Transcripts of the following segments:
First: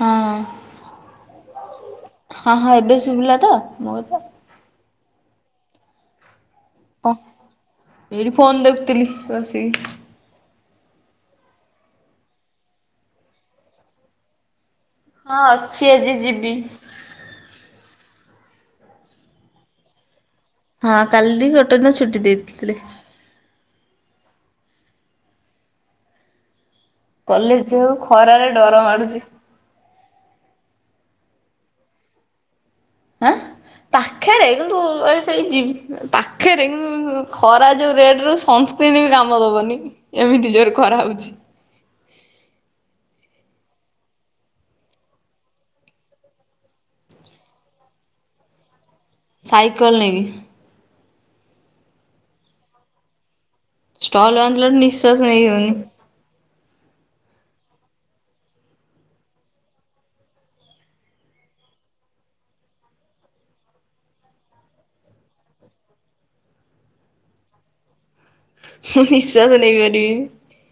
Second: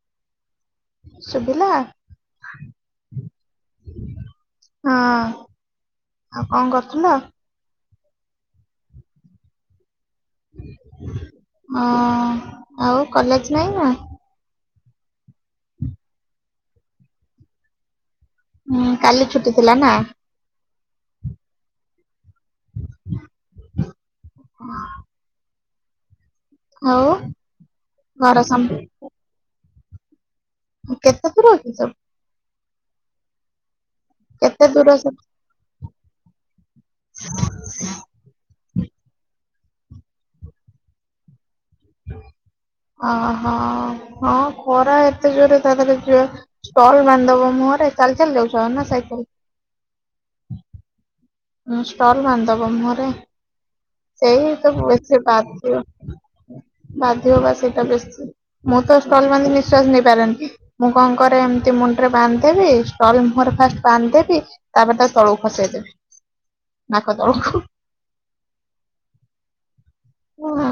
ହଁ ଶୁଭିଲା ହଁ ହଁ ଏବେ ଶୁବିଲା ତ ମୋ କଥା? ହଁ ଆଉ କଣ କ କଣ? ଏଇଠି ଫୋନ୍ ଦେଖୁଥିଲି ବସିକି। ହଁ ଆଉ କଲେଜ ନାହିଁ ନା? ହଁ ଅଛି ଆଜି ଯିବି। ହୁଁ କାଲି ଛୁଟି ଥିଲା ନା। ହଁ କାଲି ଗୋଟେ ଦିନ ଛୁଟି ଦେଇଥିଲେ। [inaudible] ହଁ। କଲେଜ ଜିବାକୁ ଘର ଖରାରେ ସମ ଡର ମାଡୁଚି। କେତେ ଥର ଉଠିଚ? ଆଁ ପାଖରେ କେତେ କିନ୍ତୁ ଦୂର ଏ ସବୁ ସେଇ ଜି ପାଖରେ କିନ୍ତୁ କିନ୍ତୁ ଖରା ଯୋଉ ରେଟରେ ହୋଉଚି ସଂ ସନ୍ ସ୍କିନ ବି କାମ ଦବନି ଏମିତି ଜୋରେ ଖରା ହୋଉଚି। ହ ଅହ ହଁ ଖରା ଏତେ ଜୋରେ ତା ଦେହରେ ଯୋ ଷ୍ଟଲ ବାନ୍ଦି ଦବ ମୁହଁରେ ଚାଲି ଚାଲି ଯାଉଚ ନା ସାଇକେଲ? ସାଇକେଲ ନେଇକି। ଉଁ ଷ୍ଟଲ ବାନ୍ଦି ଦବ ମୁହଁରେ ଷ୍ଟଲ ସେଇ ତ ବାନ୍ଧିଲାଠୁ ନିଶ୍ଵାସ ବେଶୀ ନେଇ ହଉନି। ବାଧିବ। ବାଧିବ ପା ସେଇଟା ବେଶୀ। ମୁଁ ତ ଷ୍ଟଲ ବାନ୍ଧି ନିଶ୍ବାସ ନେଇ ପାରେନି। ମୁଁ କଣ କରେ ଏମିତି ମୁଣ୍ଡରେ ବାନ୍ଦି ଦେବି ଷ୍ଟଲ ମୁହଁରେ ଫାଷ୍ଟ ବାନ୍ଦି ଦେବି। ତାପରେ ତାକୁ ତଳକୁ ଖସେଇ ଦେବି। ନାକ ତଳଖୁ। [unintelligible] ମୁଁ ନିଃଶ୍ଵାସ ନେଇପାରିବି ହଁ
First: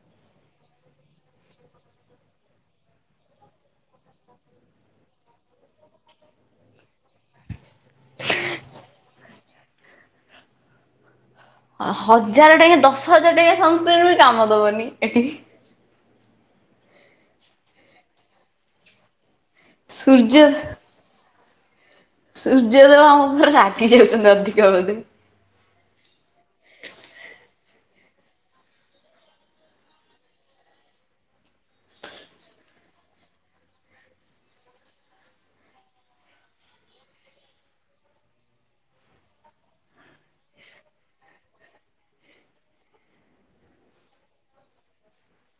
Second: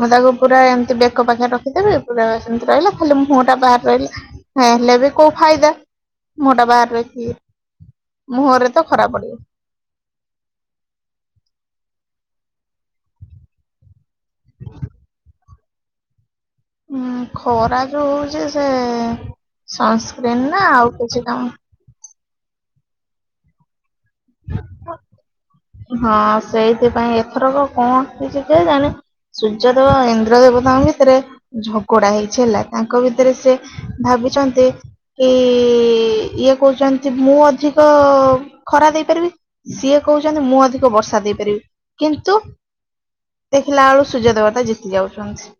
ମୁଁ ତାକୁ ପୁରା ଏମିତି ବେକ ପାଖରେ ରଖିଦେବି ପୁରା ସେମିତି ରହିଲା ଖାଲି ମୁହଁଟା ବାହାରେ ରହିଲା। ହେଲେ ବି କୋଉ ଫାଇଦା ମୁଁହଟା ବାହାରେ ରଖିକି। ମୁହଁରେ ତ ଖରାପ ପଡ଼ିବ। ହଜାର ଟାଙ୍କ ଦଶ ହଜାର ଟଙ୍କିଆ ସନସ୍କ୍ରିନ ବି କାମ ଦବନି ଏଠି। ଉଁ ଖରା ଯୋଉ ହୋଉଚି ସେ ସନ୍ସକ୍ରିନ ସୂର୍ଯ୍ୟ ନା ଆଉ କିଛି କାମ ସୂର୍ଯ୍ୟଦେବ ଆମ ଉପରେ ରାଗି ଯାଉଚନ୍ତି ଅଧିକା ବୋଲି। ହଁ ସେଇଥିପାଇଁ ଏଥରକ କଣ କିଛି କେଇଜାଣି ସୂର୍ଯ୍ୟଦେବ ଇନ୍ଦ୍ର ଦେବତାଙ୍କ ଭିତରେ ଝଗଡା ହେଇଛି ହେଲା ତାଙ୍କ ଭିତରେ ସେ ଭାବିଚନ୍ତି କି ଇଏ କୋହୁଚନ୍ତି ମୁଁ ଅଧିକ ଖରା ଦେଇ ପାରିବି ସିଏ କୋହୁଚନ୍ତି ମୁଁ ଅଧିକ ବର୍ଷା ଦେଇପାରିବି କିନ୍ତୁ ଦେଖିଲା ବେଳୁ ସୂର୍ଯ୍ୟ ଦେବତା ଜିତି ଯାଉଚନ୍ତି।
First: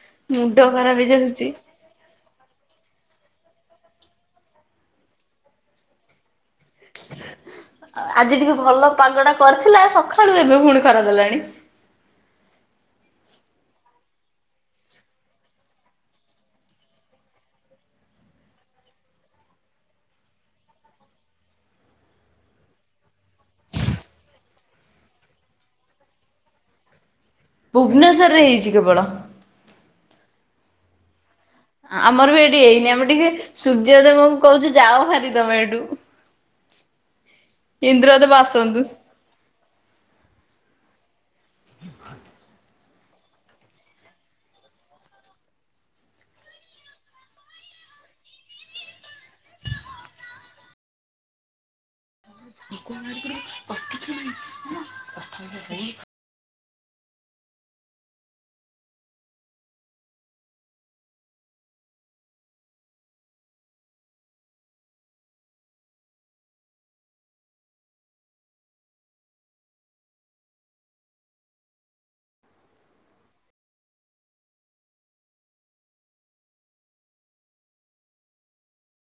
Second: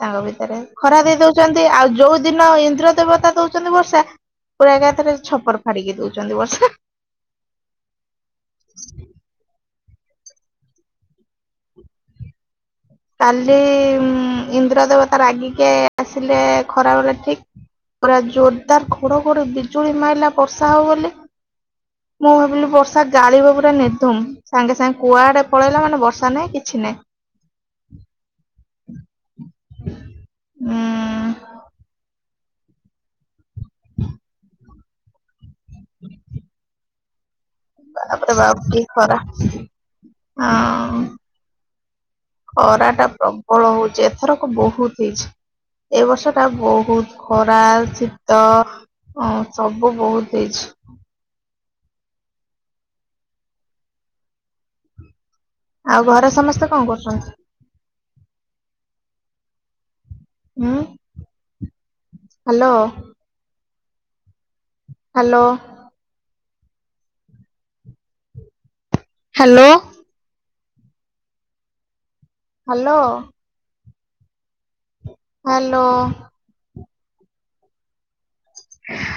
ତାଙ୍କ ମୁଣ୍ଡ ଭିତରେ ଖରାପ ଖରା ଦେଇ ହେଇଯାଉଛି। ଦୋଉଚନ୍ତି ଆଉ ଯୋଉ ଦିନ ଇନ୍ଦ୍ର ଦେବତା ଦୋଉଚନ୍ତି ବର୍ଷା ପୁରା ଏକାଥରେ ଛପର ଫାଡିକି ଦୋଉଚନ୍ତି ବର୍ଷା। ଆଜି ଟିକେ ଭଲ ପାଗଟା କରିଥିଲା ସଖାଳୁ ଏବେ ଫୁଣି ଖରା ଦେଲାଣି। କାଲି ଉଁ ଇନ୍ଦ୍ର ଦେବତା ରାଗିକେ ଆସିଲେ ଖରା ବେଳେ ଠିକ ପୁରା ଜୋରଦାର ଘଡଘଡି ବିଜୁଳି ମାଇଲା ବର୍ଷା ହବ ବୋଲି। ମୁଁ ଭାବିଲି ବର୍ଷା ଗାଳିବ ପୁରା ନିର୍ଧୁମ। ସାଙ୍ଗେ ସାଙ୍ଗେ କୁଆଡେ ପଳେଇଲା ମାନେ ବର୍ଷା ନାହିଁ କିଛି ନାହିଁ। ଭୁବନେଶ୍ୱରରେ ହେଇଚି କେବଳ। ହୁଁ। ଆମର ବି ଏଠି ଏଇନି ଆମେ ଟିକେ ସୂର୍ଯ୍ୟଦେବଙ୍କୁ କୋହୁଚୁ ଯାଅ ଭାରି ତମେ ଏଠୁ। ହ ତାପରେ ବାପ କି ଖରା ହଁ। ଭ ଖରାଟା ପ୍ରବଳ ହୋଉଚ ଏଥରକ ବୋହୁତ ହେଇଚି। ଏ ବର୍ଷଟା ବୋହୁତ ଖରା ଶୀତ ଅ ସବୁ ବୋହୁତ ହେଇଚି। [unintelligible] ପ୍ରତିକ୍ଷା ନାହିଁ ମାନେ ଆଉ ଘରେ ସମସ୍ତେ କଣ କରୁଚନ୍ତି? ଉଁ hello. Hello. Hello. Hello. Hello.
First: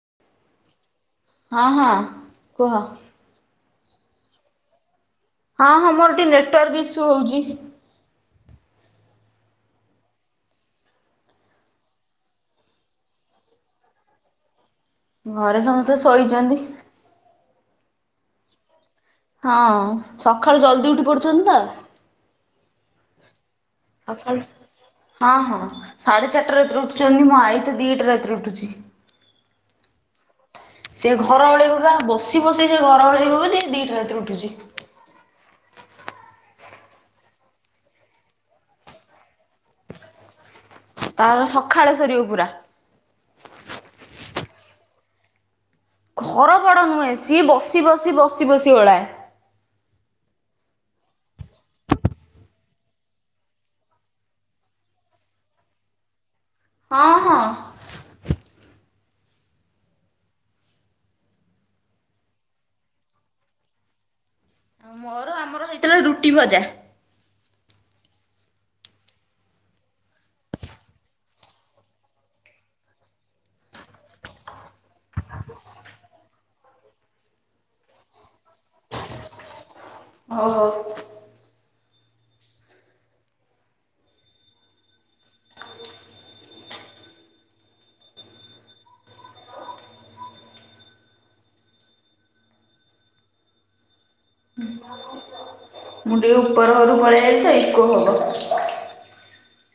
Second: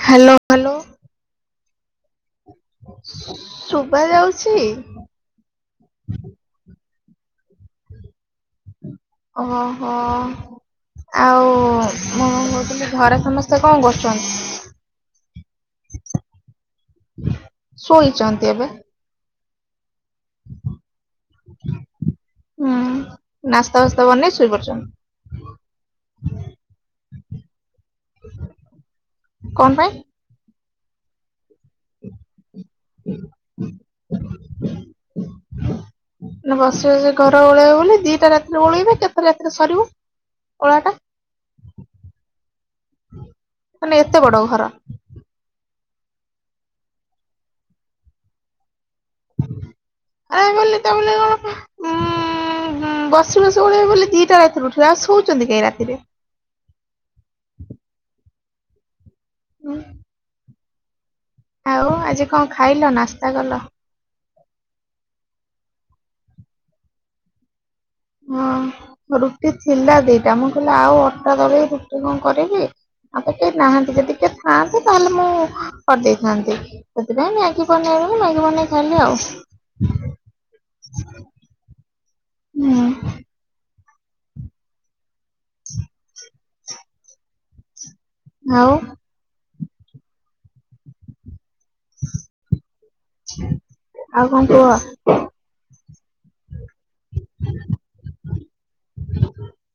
Hello hello. ହଁ ହଁ କୁହ। ଶୁବାଯାଉଛି? ହଁ ହଁ ମୋର ଟିକେ ନେଟୱାର୍କ ଇସୁ ହୋଉଚି। ଓହୋ ହୋ। ଆଉ ମୁଁ କଣ କୋହୁଥୁଲି ଘରେ ସମସ୍ତେ କଣ କରୁଚନ୍ତି? ଘରେ ସମସ୍ତେ ଶୋଇଚନ୍ତି। ଶୋଇଚନ୍ତି ଏବେ? ହଁ। ସଖାଳୁ ଜଲଦି ଉଠିପଡୁଛନ୍ତି ତ। ଉଁ। ନାସ୍ତା ଫାସ୍ତା ଆଉ କଣ ହଁ ହଁ ସାଢ଼େ ଚାରଟାରେ ଏତରେ ଉଠୁଚନ୍ତି ମୋ ଆଇ ତ ଦିଇଟା ରାତିରୁ ଉଠୁଚି। କଣ ପାଇଁ? ସେ ଘର ଓଳେଇବ ବା ବସି ବସି ସେ ଘର ଓଳେଇବ ବୋଲି ଦିଟା ରାତିରେ ଉଠୁଛି। [inaudible] ନା ବସି ବସି ଘର ଓଳେଇବେ ବୋଲି ଦିଟା ରାତିରୁ ଓଳେଇବ କେତେ ରାତିରେ ସରିବ। ଓଳାଟା। ତାର ସଖାଳେ ସରିବ ପୁରା। ମାନେ ଏତେ ବଡ ଘର। ଘର ବଡ଼ ନୁହେଁ ସିଏ ବସି ବସି ବସି ବସି ଓଳାଏ। ଆ ବୋଲି ତା ବୋଲି କଣ ଉମ୍ ହୁଁ ହୁଁ ବସି ବସି ଓଳେଇବେ ବୋଲି ଦିଟା ରାତିରୁ ଉଠିବେ ଆଉ ଶୋଉଛନ୍ତି କାଇଁ ରାତିରେ। ହଁ ହଁ। ହୁଁ। ଆଉ ଆଜି କଣ ଖାଇଲ ନାସ୍ତା କଲ? ମୋର ଆମର ହେଇଥିଲା ରୁଟି ଭଜା। ହଁ ରୁଟି ଥିଲା ଦିଟା ମୁଁ କହିଲି ଆଉ ଅଟା ଦଳିକି ରୁଟି କଣ କରିବି। ଆଉ ତ କେହି ନାହାନ୍ତି ଯଦି କିଏ ଥାଆନ୍ତେ ତାହେଲେ ମୁଁ କରଦେଇଥାନ୍ତି। ସେଥିପାଇଁ ମ୍ୟାଗି ବନେଇଦେଲି ମ୍ୟାଗି ବନେଇ ଖାଇଲି ଆଉ। ହଉ ହଉ। ହୁଁ। [unintelligible] ଆଉ। ଆଉ କଣ କୁହ? ମୁଁ ଟିକେ ଉପର ଘରୁ ପଳେଇ ଆଇଲି ତ ଇକୋ ହବ।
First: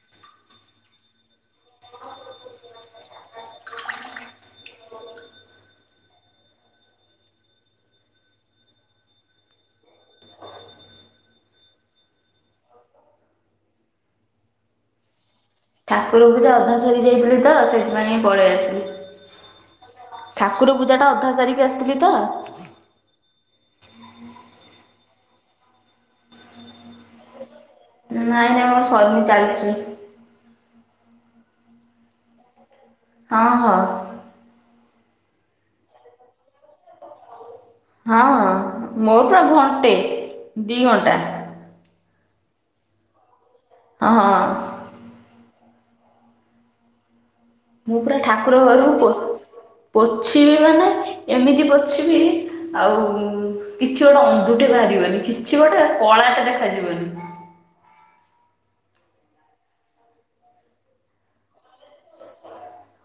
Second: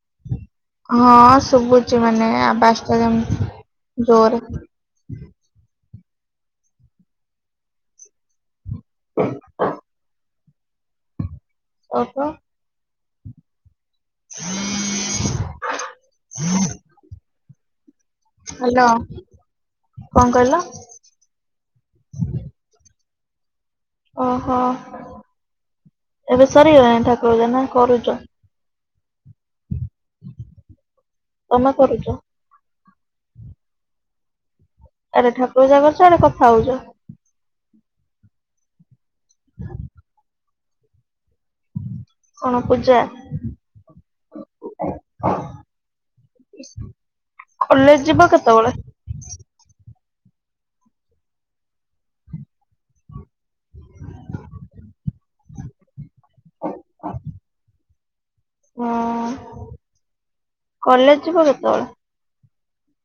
[inaudible] ହଁ ଶୁଭୁଛି ମାନେ ଆବାଜଟା ଯେମତି ଜୋରେ। [unintelligible] ଓକେ। [unintelligible] ଠାକୁର ପୂଜା ଅଧା ସାରି ଦେଇଥିଲି ତ ସେଥିପାଇଁ ପଳେଇ ଆସିଲି ହ୍ୟାଲୋ କଣ କହିଲ ଠାକୁର ପୂ ଜାଟା ଅଧା ସାରିକି ଆସିଥିଲି ତ। ଓହୋ ଏବେ ସରିଗଲାଣି ଠାକୁର ପୂଜା ନା କରୁଚ? ନାଇଁ ନାଇଁ ମୋର ସରିନି ଚାଲଚି। ତମେ କରୁଚ? ହଁ ହଁ। ଆରେ ଠାକୁର ପୂଜା କରୁଚ ଆଡେ କଥା ହଉଛ। ହଁ ହଁ ମୋର ତ ଘଣ୍ଟେ ଦି ଘଣ୍ଟା। କଣ ପୂଜା? ଅ ହଁ। ହ [unintelligible] ମୁଁ ପୁରା ଠାକୁର ଘରକୁ ପୋ ପୋଛିବି ମାନେ ଏମିତି ପୋଛିବି। ଆଉ କିଛି ଗୋଟେ ଅନ୍ଧୁଟେ ବାହାରିବନି କିଛି ଗୋଟେ କଳାଟେ ଦେଖାଯିବନି। ହଁ କଲେଜ ଯିବ କେତେବେଳେ?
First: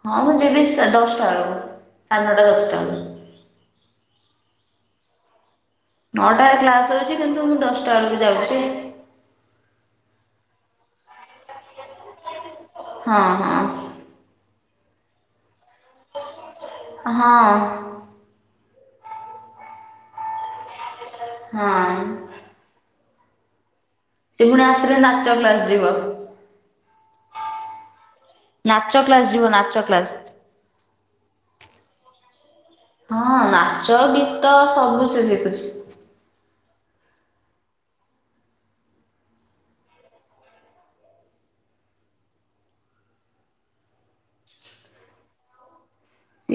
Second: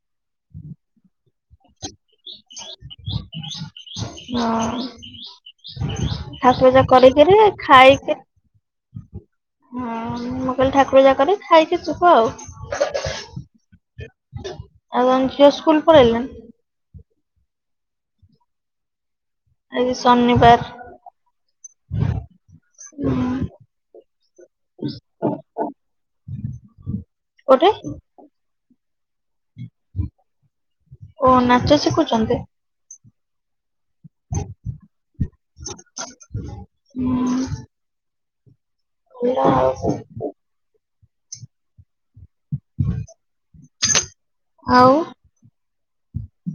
ହଁ ମୁଁ ଯିବି ଦଶଟା ବଳୁକୁ ସାଢ଼େ ନଅଟା ଦଶଟା ବେଳକୁ। ହଁ। ନଅଟାରେ ଠାକୁର ପୂଜା କ୍ଲାସ୍ ଅଛି କରିକିରି କିନ୍ତୁ ମୁଁ ଦଶଟା ବେଳକୁ ଖାଇକିରି। ଯାଉଛି ହଁ ମୁଁ କହିଲି ଠାକୁର ଜାକରେ ଖାଇକି ଯିବ ଆଉ। ହଁ ହଁ। ଆଉ କଣ ଝିଅ ସ୍କୁଲ ପଳେଇଲାଣି? ହଁ। ଆଜ ଶନିବାର। ହଁ। ହୁଁ। ସେ ପୁଣି ଆସିଲେ ନାଚ କ୍ଲାସ ଯିବ। କୋଉଠେ? ନାଚ କ୍ଲାସ ଯିବ ନାଚ କ୍ଲାସ। ଓ ନାଚ ଶିଖୁଛନ୍ତି? ହଁ ନାଚ ଗୀତ ସବୁ ସେ ଶିଖୁଛି। ହୁଁ। ଭଲ ଆଉ କଣ। ଆଉ?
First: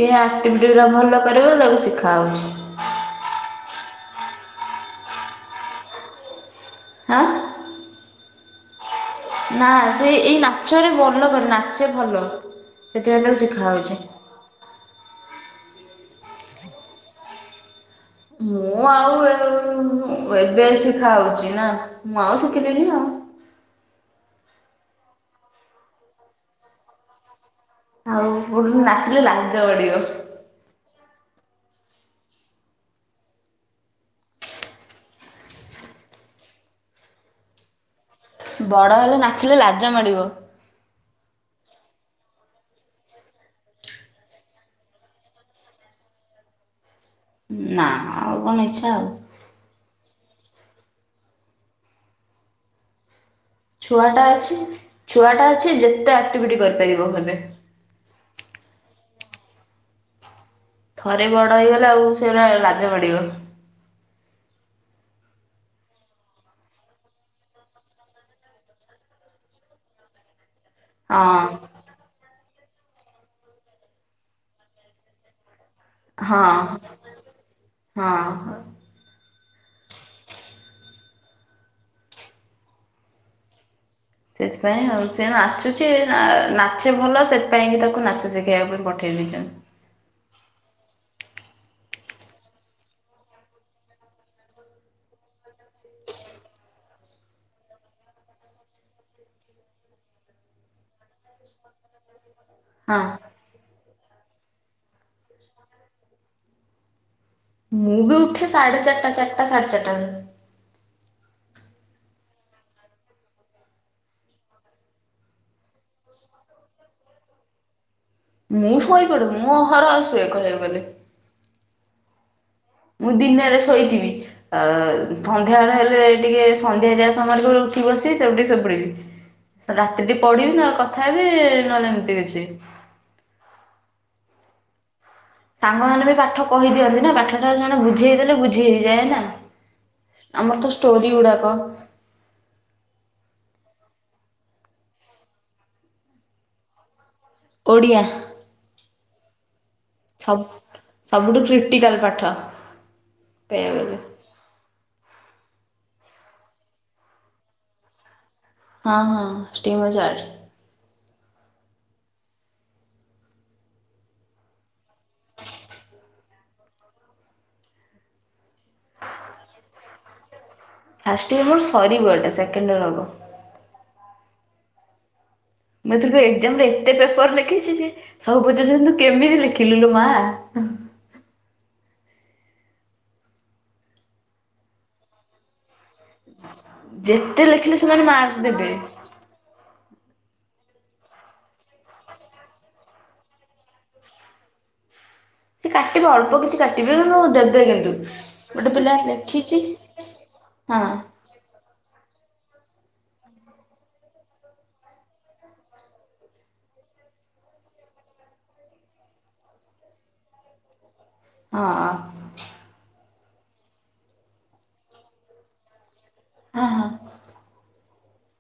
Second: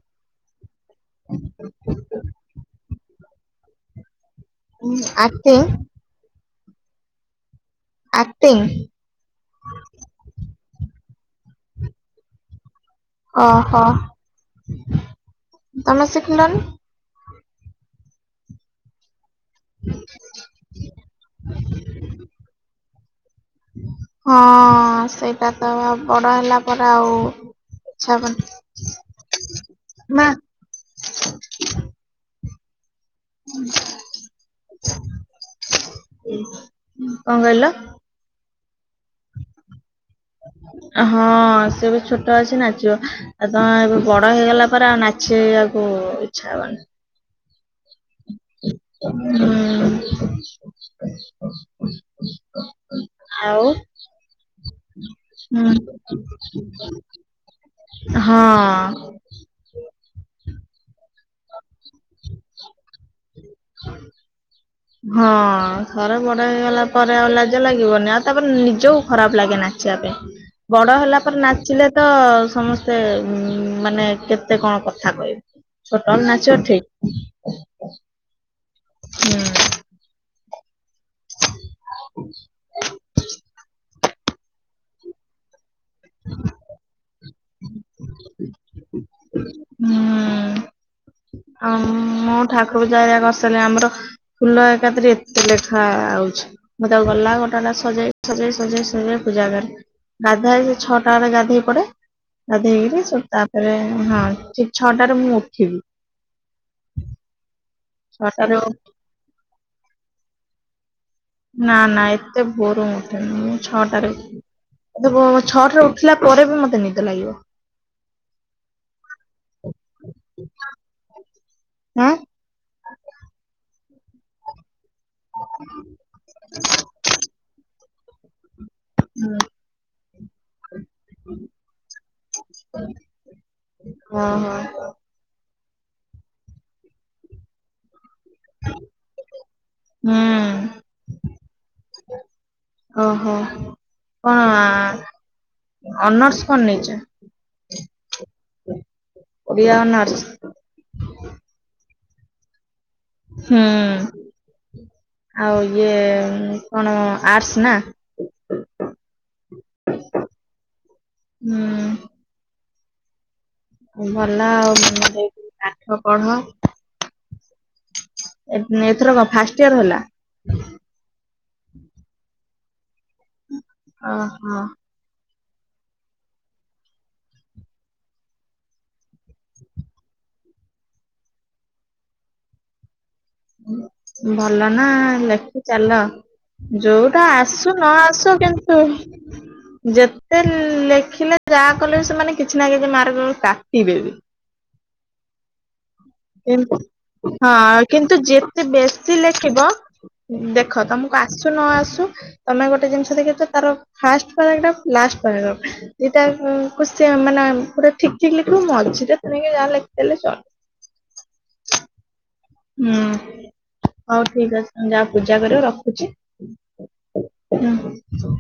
ଇଏ ଆକ୍ଟିଭିଟି ଗୁଡ଼ା ଭଲ କରିବ ତାକୁ ଶିଖାହୋଉଛି। ହୁଁ ଅକଟିଂଗ? ହଁ। ଆକ୍ଟିଂ? ନା ସେ ଏଇ ନାଚରେ ଭଲ କରେ ନାଚେ ଭଲ। ସେଥିପାଇଁ ତାକୁ ଶିଖା ଓହୋ ହଉଛି। ତମେ ଶିଖିଲନି? ମୁଁ ଆଉ ଏବେ ଶିଖା ହଉଛି ନା ମୁଁ ଆଉ ଶିଖିଲିନି ଆଉ। ହଁ ସେଇଟା ତ ବଡ ହେଲା ପରେ ଆଉ ଇଚ୍ଛା ଆଉ ହବନି ପୁଣି ନାଚିଲେ ଲାଜ ମାଡିବ। ମା ହୁଁ। କଣ କହିଲ? ବଡ଼ ହେଲେ ନାଚିଲେ ଲାଜ ମାଡ଼ିବ। ହଁ ସେ ଏବେ ଛୋଟ ଅଛି ନାଚିବ। ଆ ତମେ ଏବେ ବଡ ହେଇଗଲା ପରେ ଆଉ ନାଚିବାକୁ ଇଚ୍ଛା ହବନି। ନା। ଆଉ କଣ ଇଚ୍ଛା ଆଉ। ହୁଁ। ଆଉ ଛୁଆଟା ଅଛି ଛୁଆଟା ଅଛି ହୁଁ ଯେତେ ଆକ୍ଟିଭିଟି କରିପାରିବ ଏବେ। ହଁ। ଥରେ ବଡ ହେଇଗଲେ ଆଉ ସେ ଲାଜ ମାଡିବ। ହଁ ଥରେ ବଡ ହେଇଗଲା ପରେ ଆଉ ଲାଜ ଲାଗିବନି ଆଉ ତାପରେ ନିଜକୁ ଖରାପ ଲାଗେ ନାଚିବା ପାଇଁ। ହ ବଡ ହେଲା ପରେ ନାଚିଲେ ତ ସମସ୍ତେ ମାନେ କେତେ କଣ କଥା କହିବେ। ଛୋଟବେଳେ ନାଚିବ ହଁ ଠିକ ହଁ। ହୁଁ। [inaudible] ସେଥିପାଇଁ ଆଉ ସେ ନାଚୁଚି ନାଚେ ଭଲ ସେଥିପାଇଁକି ତାକୁ ନାଚ ଶିଖେଇବା ପାଇଁ ପଠାଏ। ଟେଲିଭିଜନ। ହୁଁ। ଆ ମୁଁ ଠାକୁର ପୂଜା ହେରିକା କରିସାରିଲେ ଆମର ନା ଏକାଥରେ ଏତେ ଲେଖା ଆଉଛି। ମୁଁ ତ ଗଲା ଗୋଟେ ଗୋଟେ ସଜେଇ ସଜେଇ ସଜେଇ ସଜେଇ ପୂଜା କରେ। ଗାଧାଏ ଛଅଟା ବେଳେ ଗାଧେଇ ପଡେ। ଗାଧେଇ ହଁ କିରି ଶୋ ତାପରେ ହଁ ଠିକି ଛଅଟାରେ ମୁଁ ଉଠିବି। ମୁଁ ବି ଉଠେ ଛଅଟାରେ ଉ- ସାଢେ ଚାଟା ଚାଟା ସାଢେଚାଟାରୁ। ନା ନା ଏତେ ଭୋରୁ ମୁଁ ଉଠେନା ମୁଁ ଛଅଟାରେ। ଏତେ ଭୋରୁ ଛଅଟା ରୁ ଉଠିଲା ପରେବି ମୋତେ ନିଦ ଲାଗିବ। ମୁଁ ଶୋଇପଡୁ ମୁଁ ଅହରହ ଶୁଏ କହିଆକୁ ଗଲେ। ହୁଁ। ମୁଁ ଦିନରେ ଶୋଇଥିବି। ଅ ସନ୍ଧ୍ୟାବେଳେ ହେଲେ ଟିକେ ସନ୍ଧ୍ୟା ଦିଆ ଯିବା ସମୟରେ [unintelligible] ମୁଁ ବି ସେଇ ଜଲ୍ଦି ଶୋଇପଡ଼ିବି ରାତି ଟିକେ ପଢିବି ନହେଲେ କଥା ହେବି ନହେଲେ ଏମିତି କିଛି। ହଁ ହଁ। ସାଙ୍ଗ ମାନେବି ପାଠ କହିଦିଅନ୍ତି ନା ପାଠ ଟା ଜଣେ ବୁଝେଇଦେଲେ ବୁ ବୁଝି ହେଇଯାଏ ନା। ହୁଁ। ଆମର ତ ଷ୍ଟୋରି ଗୁଡାକ। ଓହୋ କଣ ଆ ଅନର୍ସ କଣ ନେଇଛ? ଓଡ଼ିଆ। ଓଡ଼ିଆ ଅନର୍ସ। ଅବ ସବୁଠୁ କ୍ରିଟିକାଲ ପାଠ। ହୁଁ କହିବାକୁ ଗଲେ। ଆଉ ଇଏ କଣ ଆର୍ଟ୍ସ ନା? ହଁ ହଁ ହିଷ୍ଟ୍ରି ହଉଛି ଆର୍ଟ୍ସ। ହୁଁ। ଭଲ ଆଉ ପାଠ ପଢ। ଏତେ ଏଥର କଣ ଫାଷ୍ଟ ଇୟର ହେଲା। ଫାଷ୍ଟଇଅର ମୋର ସରିବ ଏଇଟା ସେକେଣ୍ଡଇୟର ହବ। ଓ ହୋ। ମୁଁ ଏଥର ଏକ୍ଜାମରେ ଏତେ ପେପର୍ ଲେଖିଚି ଯେ। ସବୁ ପଚାରୁଛନ୍ତି ତୁ କେମିତି ଲେଖିଲୁୁ ଲୋ ମା? ଭଲ ନା ଲେଖି ଚାଲ। ଯୋଉଟା ଯେତେ ଆସୁ ଲେଖିଲେ ନ ସେମାନେ ଆସୁ ମାର୍କ ଦେବେ। କିନ୍ତୁ ଯେତେ ଲେଖିଲେ ଯାହା କଲେ ବି ସେମାନେ କିଛି ନା କିଛି ମାର୍କ କାଟିଦେବେ। ସେ କାଟିବେ ଅଳ୍ପ କିଛି କାଟିବେ କିନ୍ତୁ ଦେବେ ହଁ କିନ୍ତୁ ଯେତେ ଗୋଟେ ପିଲା ବେଶୀ ଲେଖିଛି ଲେଖିବ। ହଁ ଦେଖ ତମକୁ ଆସୁ ନ ଆସୁ। ତମେ ଗୋଟେ ଜିନିଷ ଦେଖିଛ ତାର ଫାଷ୍ଟ ପାରାଗ୍ରାଫ ଲାଷ୍ଟ ପାରାଗ୍ରାଫ। ଦିଟାକୁ କି ସେ ମାନେ ପୁରା ଠିକି ଠିକି ଲେଖିବୁ ମଝିରେ ତେଣିକି ଯାହା ଲେଖିଦେଲେ ଚଳିବ। ହଁ। ହୁଁ ହଉ ଠିକି ଅଛି ଯା ପୂଜା କରିବ ରଖୁଛି। ହଁ ହଁ। ହୁଁ।